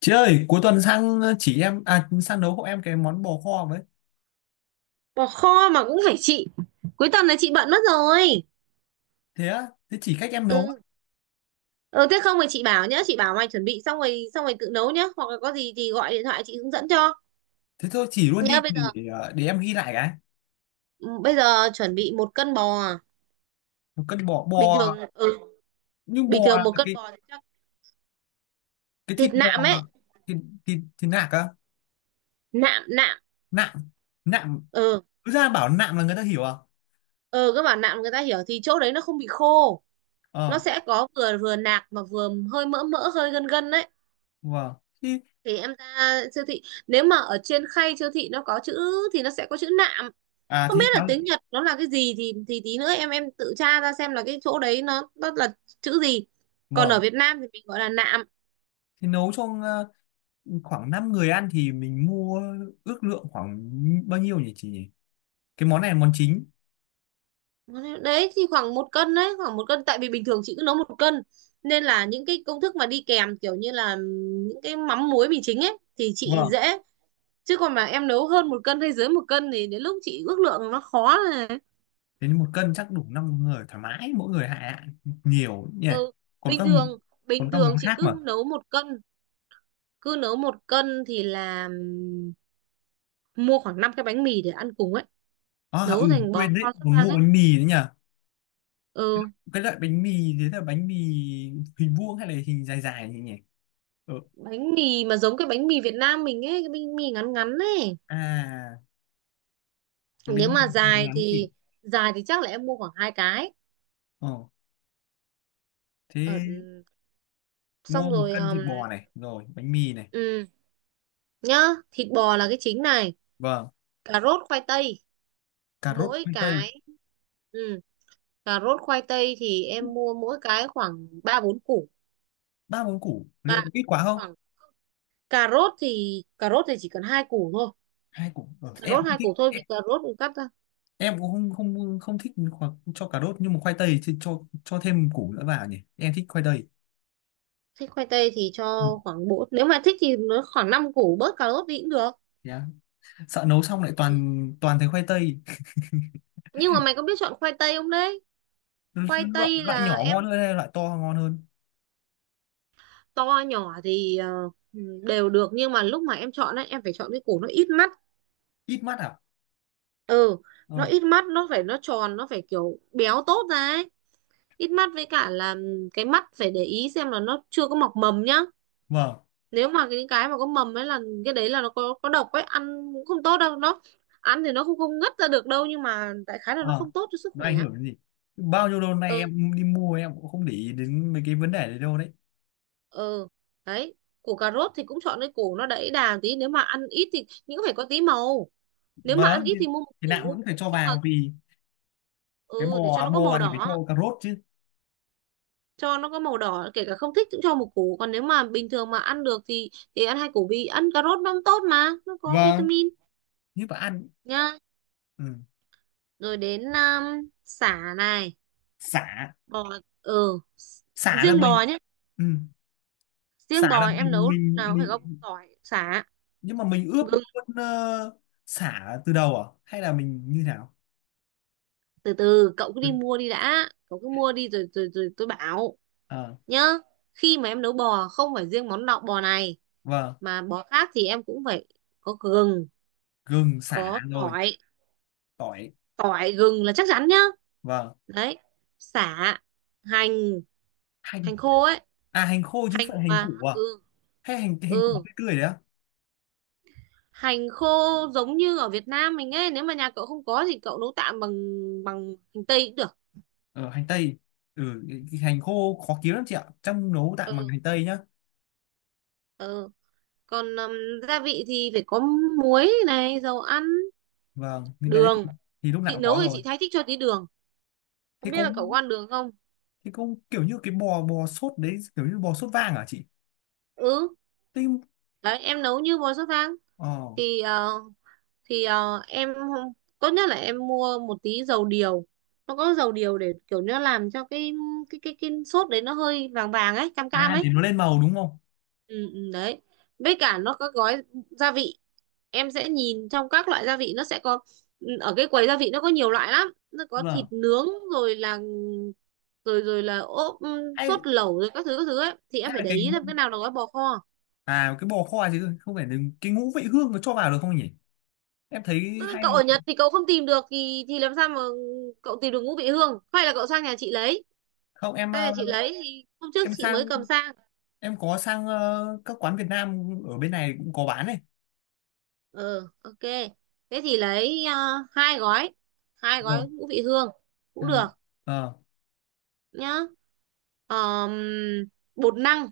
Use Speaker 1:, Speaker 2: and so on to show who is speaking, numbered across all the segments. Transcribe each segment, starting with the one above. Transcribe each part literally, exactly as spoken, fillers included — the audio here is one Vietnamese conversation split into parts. Speaker 1: Chị ơi, cuối tuần sang chỉ em à, sang nấu hộ em cái món bò kho với.
Speaker 2: Bỏ kho mà cũng phải chị, cuối tuần này chị bận mất rồi.
Speaker 1: Thế á? Thế chỉ cách em nấu.
Speaker 2: Ừ, ừ, thế không thì chị bảo nhá, chị bảo mày chuẩn bị xong rồi, xong rồi tự nấu nhá, hoặc là có gì thì gọi điện thoại chị hướng dẫn cho.
Speaker 1: Thế thôi chỉ luôn đi
Speaker 2: Nhá, bây giờ.
Speaker 1: để, ờ, để em ghi lại cái.
Speaker 2: Ừ, bây giờ chuẩn bị một cân bò.
Speaker 1: Một cân bò.
Speaker 2: Bình
Speaker 1: Bò
Speaker 2: thường, ừ.
Speaker 1: nhưng
Speaker 2: Bình
Speaker 1: bò
Speaker 2: thường
Speaker 1: là
Speaker 2: một cân
Speaker 1: cái
Speaker 2: bò thì chắc
Speaker 1: cái thịt
Speaker 2: thịt
Speaker 1: bò.
Speaker 2: nạm ấy.
Speaker 1: thịt, thịt, thịt nạc á,
Speaker 2: Nạm, nạm.
Speaker 1: nạm nạm
Speaker 2: Ừ,
Speaker 1: cứ ra bảo nạm là người ta hiểu à?
Speaker 2: ừ, các bạn nạm người ta hiểu, thì chỗ đấy nó không bị khô, nó
Speaker 1: Ờ,
Speaker 2: sẽ có vừa vừa nạc mà vừa hơi mỡ mỡ, hơi gân gân đấy.
Speaker 1: vâng. Thì
Speaker 2: Thì em ra siêu thị, nếu mà ở trên khay siêu thị nó có chữ thì nó sẽ có chữ nạm.
Speaker 1: à
Speaker 2: Không biết
Speaker 1: thì
Speaker 2: là
Speaker 1: lắm.
Speaker 2: tiếng Nhật nó là cái gì, thì thì tí nữa em em tự tra ra xem là cái chỗ đấy nó nó là chữ gì. Còn ở
Speaker 1: Vâng.
Speaker 2: Việt Nam thì mình gọi là nạm.
Speaker 1: Thì nấu cho ờ, khoảng năm người ăn thì mình mua, ước lượng khoảng bao nhiêu nhỉ chị nhỉ? Cái món này là món chính.
Speaker 2: Đấy thì khoảng một cân đấy, khoảng một cân, tại vì bình thường chị cứ nấu một cân, nên là những cái công thức mà đi kèm kiểu như là những cái mắm muối mì chính ấy thì chị
Speaker 1: Vâng.
Speaker 2: dễ. Chứ còn mà em nấu hơn một cân hay dưới một cân thì đến lúc chị ước lượng nó khó này.
Speaker 1: Thế nên một cân chắc đủ năm người thoải mái, mỗi người hạ hạ nhiều nhỉ.
Speaker 2: Ừ,
Speaker 1: Còn
Speaker 2: bình
Speaker 1: các,
Speaker 2: thường,
Speaker 1: còn
Speaker 2: bình
Speaker 1: các
Speaker 2: thường
Speaker 1: món
Speaker 2: chị
Speaker 1: khác mà.
Speaker 2: cứ nấu một cân, cứ nấu một cân thì là ừm, mua khoảng năm cái bánh mì để ăn cùng ấy,
Speaker 1: À, ừ,
Speaker 2: nấu thành bò
Speaker 1: quên
Speaker 2: kho
Speaker 1: đấy,
Speaker 2: sốt
Speaker 1: còn
Speaker 2: vang
Speaker 1: mua
Speaker 2: ấy.
Speaker 1: bánh mì nữa nhỉ.
Speaker 2: Ừ.
Speaker 1: Cái loại bánh mì, thế là bánh mì hình vuông hay là hình dài dài nhỉ nhỉ? Ờ.
Speaker 2: Bánh mì mà giống cái bánh mì Việt Nam mình ấy, cái bánh mì ngắn ngắn ấy.
Speaker 1: À cái
Speaker 2: Nếu
Speaker 1: bánh mì
Speaker 2: mà
Speaker 1: ngắn
Speaker 2: dài
Speaker 1: ngắn gì?
Speaker 2: thì, dài thì chắc là em mua khoảng hai cái.
Speaker 1: Ờ,
Speaker 2: Ờ,
Speaker 1: thế mua
Speaker 2: xong
Speaker 1: một
Speaker 2: rồi,
Speaker 1: cân
Speaker 2: um,
Speaker 1: thịt bò này rồi bánh mì này.
Speaker 2: ừ, nhá. Thịt bò là cái chính này,
Speaker 1: Vâng.
Speaker 2: cà rốt khoai tây
Speaker 1: Cà rốt,
Speaker 2: mỗi
Speaker 1: khoai tây.
Speaker 2: cái. Ừ, cà rốt khoai tây thì em mua mỗi cái khoảng ba bốn củ.
Speaker 1: Ba món củ
Speaker 2: À,
Speaker 1: liệu có ít quá không?
Speaker 2: khoảng, cà rốt thì, cà rốt thì chỉ cần hai củ thôi.
Speaker 1: Hai củ, ờ,
Speaker 2: Cà
Speaker 1: em
Speaker 2: rốt
Speaker 1: không
Speaker 2: hai
Speaker 1: thích.
Speaker 2: củ thôi vì cà rốt cũng cắt.
Speaker 1: Em cũng không không không thích, hoặc cho cà rốt, nhưng mà khoai tây thì cho cho thêm củ nữa vào nhỉ, em thích khoai tây.
Speaker 2: Thích khoai tây thì
Speaker 1: Ừ.
Speaker 2: cho khoảng bốn, nếu mà thích thì nó khoảng năm củ, bớt cà rốt đi cũng được.
Speaker 1: Yeah. Sợ nấu xong lại
Speaker 2: Ừ.
Speaker 1: toàn toàn thấy khoai tây.
Speaker 2: Nhưng mà mày có biết chọn khoai tây không đấy?
Speaker 1: Lo-
Speaker 2: Khoai
Speaker 1: loại,
Speaker 2: tây
Speaker 1: loại
Speaker 2: là
Speaker 1: nhỏ
Speaker 2: em,
Speaker 1: ngon hơn hay loại to ngon hơn?
Speaker 2: to nhỏ thì ờ, đều được, nhưng mà lúc mà em chọn ấy em phải chọn cái củ nó ít mắt.
Speaker 1: Ít mắt à?
Speaker 2: Ừ, nó
Speaker 1: Ờ.
Speaker 2: ít mắt, nó phải nó tròn, nó phải kiểu béo tốt ra ấy. Ít mắt với cả là cái mắt phải để ý xem là nó chưa có mọc mầm nhá.
Speaker 1: Vâng.
Speaker 2: Nếu mà cái cái mà có mầm ấy là cái đấy là nó có có độc ấy, ăn cũng không tốt đâu. Nó ăn thì nó không không ngất ra được đâu, nhưng mà đại khái là nó
Speaker 1: Ờ.
Speaker 2: không tốt cho sức
Speaker 1: Nó
Speaker 2: khỏe.
Speaker 1: ảnh hưởng đến gì? Bao nhiêu lâu nay
Speaker 2: Ừ,
Speaker 1: em đi mua em cũng không để ý đến mấy cái vấn đề đấy đâu đấy.
Speaker 2: ừ, đấy. Củ cà rốt thì cũng chọn cái củ nó đẫy đà tí, nếu mà ăn ít thì, nhưng cũng phải có tí màu. Nếu mà ăn
Speaker 1: Vâng
Speaker 2: ít
Speaker 1: thì,
Speaker 2: thì mua một
Speaker 1: thì nào
Speaker 2: củ,
Speaker 1: vẫn phải cho
Speaker 2: nhưng mà
Speaker 1: vào vì cái
Speaker 2: ừ, để cho
Speaker 1: bò
Speaker 2: nó có
Speaker 1: bò
Speaker 2: màu
Speaker 1: ăn thì phải cho
Speaker 2: đỏ,
Speaker 1: cà rốt chứ.
Speaker 2: cho nó có màu đỏ, kể cả không thích cũng cho một củ. Còn nếu mà bình thường mà ăn được thì thì ăn hai củ, vì ăn cà rốt nó cũng tốt mà nó có
Speaker 1: Vâng,
Speaker 2: vitamin.
Speaker 1: như mà ăn.
Speaker 2: Nhá,
Speaker 1: Ừ.
Speaker 2: rồi đến um, sả này,
Speaker 1: xả
Speaker 2: bò. ừ s-
Speaker 1: Xả là
Speaker 2: Riêng bò
Speaker 1: mình.
Speaker 2: nhé.
Speaker 1: Ừ. Sả
Speaker 2: Riêng bò
Speaker 1: là
Speaker 2: em
Speaker 1: mình
Speaker 2: nấu lúc
Speaker 1: mình
Speaker 2: nào cũng phải có
Speaker 1: mình
Speaker 2: tỏi sả
Speaker 1: nhưng mà mình ướp
Speaker 2: gừng.
Speaker 1: luôn ờ, sả từ đầu à hay là mình như nào?
Speaker 2: Từ từ, cậu cứ đi mua đi đã, cậu cứ mua đi rồi rồi rồi tôi bảo.
Speaker 1: Ờ.
Speaker 2: Nhá, khi mà em nấu bò, không phải riêng món lọc bò này,
Speaker 1: Vâng,
Speaker 2: mà bò khác thì em cũng phải có gừng,
Speaker 1: gừng sả
Speaker 2: có
Speaker 1: rồi,
Speaker 2: tỏi.
Speaker 1: tỏi,
Speaker 2: Tỏi gừng là chắc chắn nhá.
Speaker 1: vâng,
Speaker 2: Đấy, sả, hành,
Speaker 1: hành.
Speaker 2: hành khô ấy.
Speaker 1: À hành khô chứ
Speaker 2: Hành
Speaker 1: không phải hành
Speaker 2: mà
Speaker 1: củ à?
Speaker 2: ừ,
Speaker 1: Hay hành hành củ
Speaker 2: ừ,
Speaker 1: tươi tươi đấy á?
Speaker 2: hành khô, giống như ở Việt Nam mình ấy. Nếu mà nhà cậu không có thì cậu nấu tạm bằng, bằng hành tây cũng được.
Speaker 1: Ờ hành tây. Ừ, cái- cái hành khô khó kiếm lắm chị ạ. Trong nấu tạm bằng
Speaker 2: Ừ,
Speaker 1: hành tây nhá.
Speaker 2: ừ. Còn um, gia vị thì phải có muối này, dầu ăn,
Speaker 1: Vâng, những cái đấy
Speaker 2: đường.
Speaker 1: thì thì lúc nào
Speaker 2: Chị
Speaker 1: cũng
Speaker 2: nấu
Speaker 1: có
Speaker 2: thì
Speaker 1: rồi.
Speaker 2: chị thái thích cho tí đường.
Speaker 1: Thế
Speaker 2: Không biết
Speaker 1: có,
Speaker 2: là cậu có ăn đường không?
Speaker 1: thế có kiểu như cái bò bò sốt đấy, kiểu như bò sốt vàng à chị?
Speaker 2: Ừ,
Speaker 1: Thế.
Speaker 2: đấy, em nấu như bò sốt vang
Speaker 1: Ờ.
Speaker 2: thì ờ, thì ờ, em không- tốt nhất là em mua một tí dầu điều. Nó có dầu điều để kiểu nó làm cho cái cái cái cái sốt đấy nó hơi vàng vàng ấy, cam cam
Speaker 1: À để
Speaker 2: ấy.
Speaker 1: nó lên màu đúng không?
Speaker 2: Ừ, ừ, đấy. Với cả nó có gói gia vị, em sẽ nhìn trong các loại gia vị nó sẽ có. Ừ, ở cái quầy gia vị nó có nhiều loại lắm, nó có thịt
Speaker 1: Vâng.
Speaker 2: nướng, rồi là rồi rồi là ốp, ừm, sốt
Speaker 1: Hay,
Speaker 2: lẩu rồi các thứ các thứ ấy. Thì
Speaker 1: hay
Speaker 2: em phải
Speaker 1: là
Speaker 2: để
Speaker 1: cái,
Speaker 2: ý xem cái nào là gói bò kho.
Speaker 1: à cái bò kho chứ không phải là cái ngũ vị hương nó cho vào được không nhỉ, em thấy
Speaker 2: Ừ,
Speaker 1: hay.
Speaker 2: cậu ở Nhật thì cậu không tìm được thì thì làm sao mà cậu tìm được ngũ vị hương, hay là cậu sang nhà chị lấy.
Speaker 1: Không em,
Speaker 2: Sang
Speaker 1: ờ,
Speaker 2: nhà chị lấy thì hôm trước
Speaker 1: em
Speaker 2: chị
Speaker 1: sang
Speaker 2: mới cầm sang.
Speaker 1: em có sang ờ, các quán Việt Nam ở bên này cũng có bán này.
Speaker 2: Ờ, ok, thế thì lấy à, hai gói, hai
Speaker 1: Đúng rồi.
Speaker 2: gói ngũ vị hương cũng được
Speaker 1: Em- ờ,
Speaker 2: nhá. Ờm, bột năng,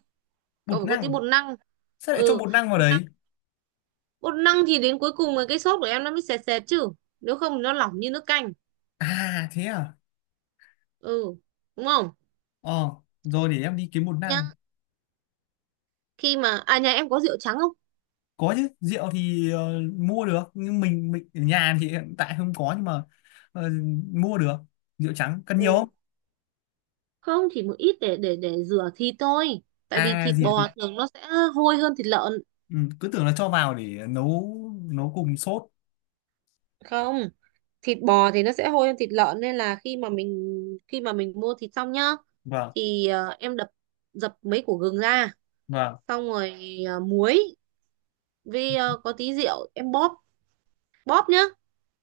Speaker 2: cậu
Speaker 1: bột
Speaker 2: phải có tí
Speaker 1: năng.
Speaker 2: bột năng.
Speaker 1: Sao lại cho
Speaker 2: Ừ,
Speaker 1: bột năng vào
Speaker 2: bột năng.
Speaker 1: đấy?
Speaker 2: Bột năng thì đến cuối cùng là cái sốt của em nó mới sệt sệt chứ, nếu không thì nó lỏng như nước canh.
Speaker 1: À thế à.
Speaker 2: Ừ, đúng không,
Speaker 1: Ờ, rồi để em đi kiếm bột
Speaker 2: nhá?
Speaker 1: năng.
Speaker 2: Khi mà à nhà em có rượu trắng không?
Speaker 1: Có chứ, rượu thì ờ, mua được, nhưng mình mình ở nhà thì hiện tại không có, nhưng mà ờ, mua được. Rượu trắng cần nhiều không?
Speaker 2: Ừ, không, chỉ một ít để để để rửa thịt thôi, tại vì
Speaker 1: À
Speaker 2: thịt bò
Speaker 1: gì.
Speaker 2: thường nó sẽ hôi hơn thịt lợn.
Speaker 1: Ừ, cứ tưởng là cho vào để nấu, nấu cùng sốt.
Speaker 2: Không, thịt bò thì nó sẽ hôi hơn thịt lợn, nên là khi mà mình, khi mà mình mua thịt xong nhá,
Speaker 1: Vâng.
Speaker 2: thì ờ, em đập, dập mấy củ gừng ra,
Speaker 1: Vâng.
Speaker 2: xong rồi à, muối, với à, có tí rượu em bóp, bóp nhá,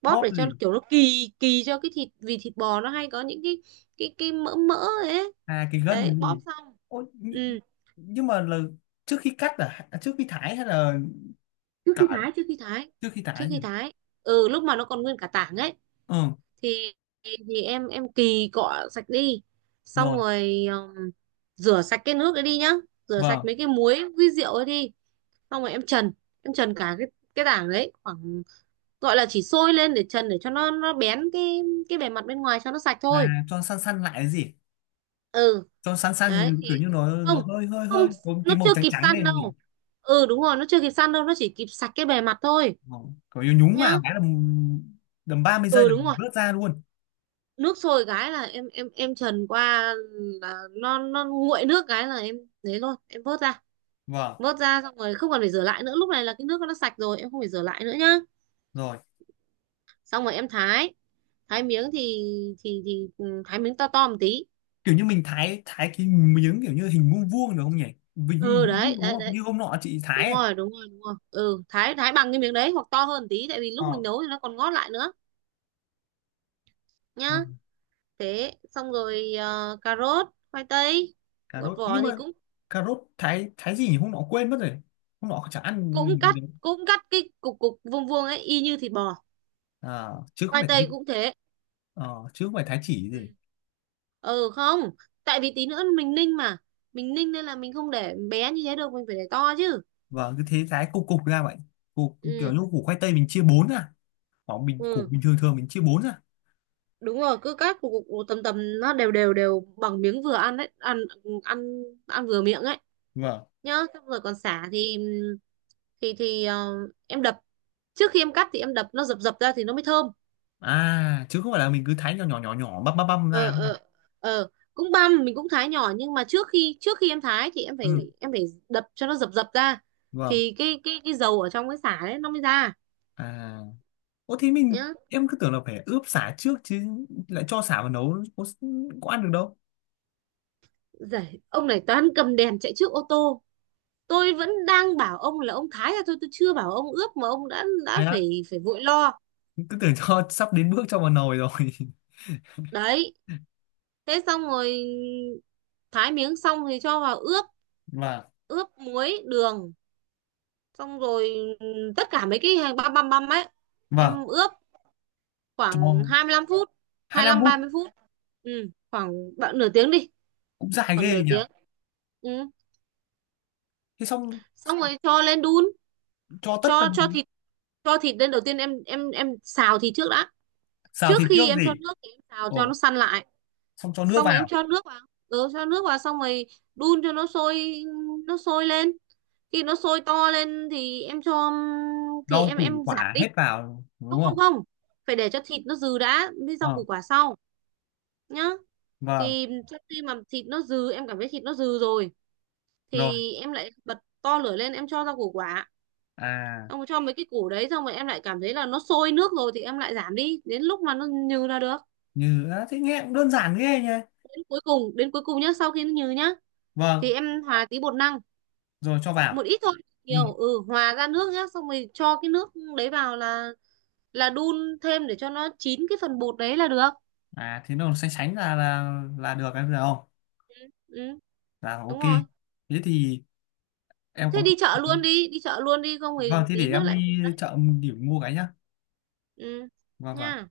Speaker 2: bóp
Speaker 1: Bóp
Speaker 2: để cho nó
Speaker 1: gì?
Speaker 2: kiểu nó kỳ kỳ cho cái thịt, vì thịt bò nó hay có những cái cái cái mỡ mỡ ấy.
Speaker 1: À cái gân
Speaker 2: Đấy,
Speaker 1: cái
Speaker 2: bóp
Speaker 1: gì?
Speaker 2: xong,
Speaker 1: Ôi, nh-
Speaker 2: ừ.
Speaker 1: nhưng mà là trước khi cắt à. À, trước khi thái hay là
Speaker 2: Trước khi
Speaker 1: cả
Speaker 2: thái, trước khi thái,
Speaker 1: trước khi
Speaker 2: trước
Speaker 1: thái nhỉ?
Speaker 2: khi thái, ừ, lúc mà nó còn nguyên cả tảng ấy,
Speaker 1: Ừ.
Speaker 2: thì thì em em kỳ cọ sạch đi, xong
Speaker 1: Rồi.
Speaker 2: rồi ừm, rửa sạch cái nước ấy đi nhá, rửa sạch
Speaker 1: Vâng,
Speaker 2: mấy cái muối với rượu ấy đi. Xong rồi em trần, em trần cả cái cái tảng đấy, khoảng gọi là chỉ sôi lên để trần, để cho nó nó bén cái cái bề mặt bên ngoài cho nó sạch thôi.
Speaker 1: là cho săn săn lại cái gì?
Speaker 2: Ừ
Speaker 1: Cho săn
Speaker 2: đấy.
Speaker 1: săn
Speaker 2: Thì
Speaker 1: kiểu như nó nó
Speaker 2: không,
Speaker 1: hơi hơi hơi
Speaker 2: không,
Speaker 1: có
Speaker 2: nó
Speaker 1: tí màu
Speaker 2: chưa
Speaker 1: trắng
Speaker 2: kịp
Speaker 1: trắng
Speaker 2: săn
Speaker 1: lên gì.
Speaker 2: đâu. Ừ, đúng rồi, nó chưa kịp săn đâu, nó chỉ kịp sạch cái bề mặt thôi.
Speaker 1: Vâng, kiểu như nhúng
Speaker 2: Nhá.
Speaker 1: vào cái là đầm ba mươi giây
Speaker 2: Ừ
Speaker 1: là
Speaker 2: đúng
Speaker 1: mình
Speaker 2: rồi.
Speaker 1: vớt ra luôn.
Speaker 2: Nước sôi cái là em em em trần qua, là nó nó nguội nước cái là em thế luôn em vớt ra.
Speaker 1: Vâng.
Speaker 2: Vớt ra xong rồi không còn phải rửa lại nữa, lúc này là cái nước nó sạch rồi em không phải rửa lại nữa nhá.
Speaker 1: Rồi,
Speaker 2: Xong rồi em thái, thái miếng thì thì thì ừ, thái miếng to to một tí.
Speaker 1: kiểu như mình thái, thái cái miếng kiểu như hình vuông vuông được không nhỉ?
Speaker 2: Ừ
Speaker 1: Hình vuông
Speaker 2: đấy
Speaker 1: đúng
Speaker 2: đấy
Speaker 1: không,
Speaker 2: đấy,
Speaker 1: như hôm nọ chị
Speaker 2: đúng
Speaker 1: thái ấy.
Speaker 2: rồi đúng rồi đúng rồi, ừ thái, thái bằng cái miếng đấy hoặc to hơn một tí, tại vì lúc
Speaker 1: Ờ.
Speaker 2: mình nấu thì nó còn ngót lại nữa. Nhá,
Speaker 1: Rồi.
Speaker 2: thế xong rồi ờ, cà rốt khoai tây
Speaker 1: Cà
Speaker 2: gọt
Speaker 1: rốt,
Speaker 2: vỏ
Speaker 1: nhưng
Speaker 2: thì
Speaker 1: mà
Speaker 2: cũng,
Speaker 1: cà rốt thái thái gì nhỉ, hôm nọ quên mất rồi, hôm nọ chả ăn
Speaker 2: cũng
Speaker 1: gì
Speaker 2: cắt,
Speaker 1: đấy.
Speaker 2: cũng cắt cái cục cục vuông vuông ấy y như thịt bò.
Speaker 1: À, chứ không
Speaker 2: Khoai
Speaker 1: phải thái.
Speaker 2: tây cũng thế.
Speaker 1: Ờ, chứ không phải thái chỉ
Speaker 2: Ừ.
Speaker 1: gì.
Speaker 2: Ừ không, tại vì tí nữa mình ninh mà, mình ninh nên là mình không để bé như thế được, mình phải để to chứ.
Speaker 1: Và cứ thế thái cục cục ra vậy, cục kiểu
Speaker 2: Ừ,
Speaker 1: như củ khoai tây mình chia bốn ra, hoặc mình củ
Speaker 2: ừ
Speaker 1: bình thường thường mình chia bốn ra.
Speaker 2: đúng rồi, cứ cắt cục cục cục tầm tầm nó đều đều đều bằng miếng vừa ăn đấy, ăn ăn ăn vừa miệng ấy.
Speaker 1: Vâng.
Speaker 2: Nhá, xong rồi còn sả thì thì thì ờ, em đập, trước khi em cắt thì em đập nó dập dập ra thì nó mới thơm.
Speaker 1: À chứ không phải là mình cứ thái nhỏ nhỏ nhỏ nhỏ băm băm băm
Speaker 2: Ờ,
Speaker 1: ra.
Speaker 2: ờ, ờ. Cũng băm, mình cũng thái nhỏ, nhưng mà trước khi trước khi em thái thì em phải
Speaker 1: Ừ.
Speaker 2: em phải đập cho nó dập dập ra,
Speaker 1: Vâng.
Speaker 2: thì cái cái cái dầu ở trong cái sả đấy nó mới ra.
Speaker 1: À. Ủa thế mình,
Speaker 2: Nhá,
Speaker 1: em cứ tưởng là phải ướp sả trước chứ, lại cho sả vào nấu có, có ăn được đâu.
Speaker 2: giải ông này toán cầm đèn chạy trước ô tô. Tôi vẫn đang bảo ông là ông thái ra thôi, tôi chưa bảo ông ướp mà ông đã đã
Speaker 1: Thế á,
Speaker 2: phải phải vội lo.
Speaker 1: cứ tưởng cho sắp đến bước cho vào nồi rồi.
Speaker 2: Đấy, thế xong rồi thái miếng xong thì cho vào ướp,
Speaker 1: Vâng,
Speaker 2: ướp muối đường. Xong rồi tất cả mấy cái hàng băm băm băm ấy
Speaker 1: vâng.
Speaker 2: em ướp khoảng
Speaker 1: Cho,
Speaker 2: hai mươi lăm phút.
Speaker 1: hai
Speaker 2: hai
Speaker 1: lăm
Speaker 2: lăm
Speaker 1: phút
Speaker 2: ba mươi phút ừ, khoảng bạn nửa tiếng đi,
Speaker 1: cũng dài
Speaker 2: khoảng
Speaker 1: ghê
Speaker 2: nửa
Speaker 1: nhỉ.
Speaker 2: tiếng. Ừ.
Speaker 1: Thế xong
Speaker 2: Xong rồi cho lên đun,
Speaker 1: cho tất
Speaker 2: cho cho
Speaker 1: tần.
Speaker 2: thịt, cho thịt lên đầu tiên em em em xào thịt trước đã.
Speaker 1: Xào
Speaker 2: Trước
Speaker 1: thịt trước
Speaker 2: khi em cho
Speaker 1: gì?
Speaker 2: nước thì em xào cho nó
Speaker 1: Ồ,
Speaker 2: săn lại,
Speaker 1: xong cho nước
Speaker 2: xong rồi em
Speaker 1: vào,
Speaker 2: cho nước vào. Ừ, cho nước vào xong rồi đun cho nó sôi, nó sôi lên, khi nó sôi to lên thì em cho, thì
Speaker 1: rau
Speaker 2: em
Speaker 1: củ
Speaker 2: em giảm
Speaker 1: quả
Speaker 2: đi.
Speaker 1: hết vào đúng
Speaker 2: Không, không,
Speaker 1: không?
Speaker 2: không, phải để cho thịt nó dừ đã, với rau
Speaker 1: Ờ,
Speaker 2: củ quả sau. Nhá,
Speaker 1: vâng,
Speaker 2: thì sau khi mà thịt nó dừ, em cảm thấy thịt nó dừ rồi
Speaker 1: rồi.
Speaker 2: thì em lại bật to lửa lên em cho rau củ quả.
Speaker 1: À,
Speaker 2: Xong rồi cho mấy cái củ đấy xong rồi em lại cảm thấy là nó sôi nước rồi thì em lại giảm đi đến lúc mà nó nhừ là được.
Speaker 1: như à, thế nghe cũng đơn giản ghê nhỉ.
Speaker 2: Đến cuối cùng, đến cuối cùng nhá, sau khi nó nhừ nhá, thì
Speaker 1: Vâng,
Speaker 2: em hòa tí bột năng,
Speaker 1: rồi cho
Speaker 2: một
Speaker 1: vào.
Speaker 2: ít thôi,
Speaker 1: Ừ.
Speaker 2: nhiều ừ hòa ra nước nhá, xong rồi cho cái nước đấy vào là là đun thêm để cho nó chín cái phần bột đấy là được.
Speaker 1: À thế nó sánh sánh là là là được em thấy không?
Speaker 2: Ừ, ừ
Speaker 1: Là
Speaker 2: đúng
Speaker 1: ok.
Speaker 2: rồi.
Speaker 1: Thế thì em
Speaker 2: Thế
Speaker 1: có.
Speaker 2: đi chợ luôn đi, đi chợ luôn đi không thì
Speaker 1: Vâng, thế để
Speaker 2: tí nữa
Speaker 1: em
Speaker 2: lại hụt
Speaker 1: đi
Speaker 2: đấy.
Speaker 1: chợ điểm mua cái nhá.
Speaker 2: Ừ,
Speaker 1: Vâng vâng.
Speaker 2: nha.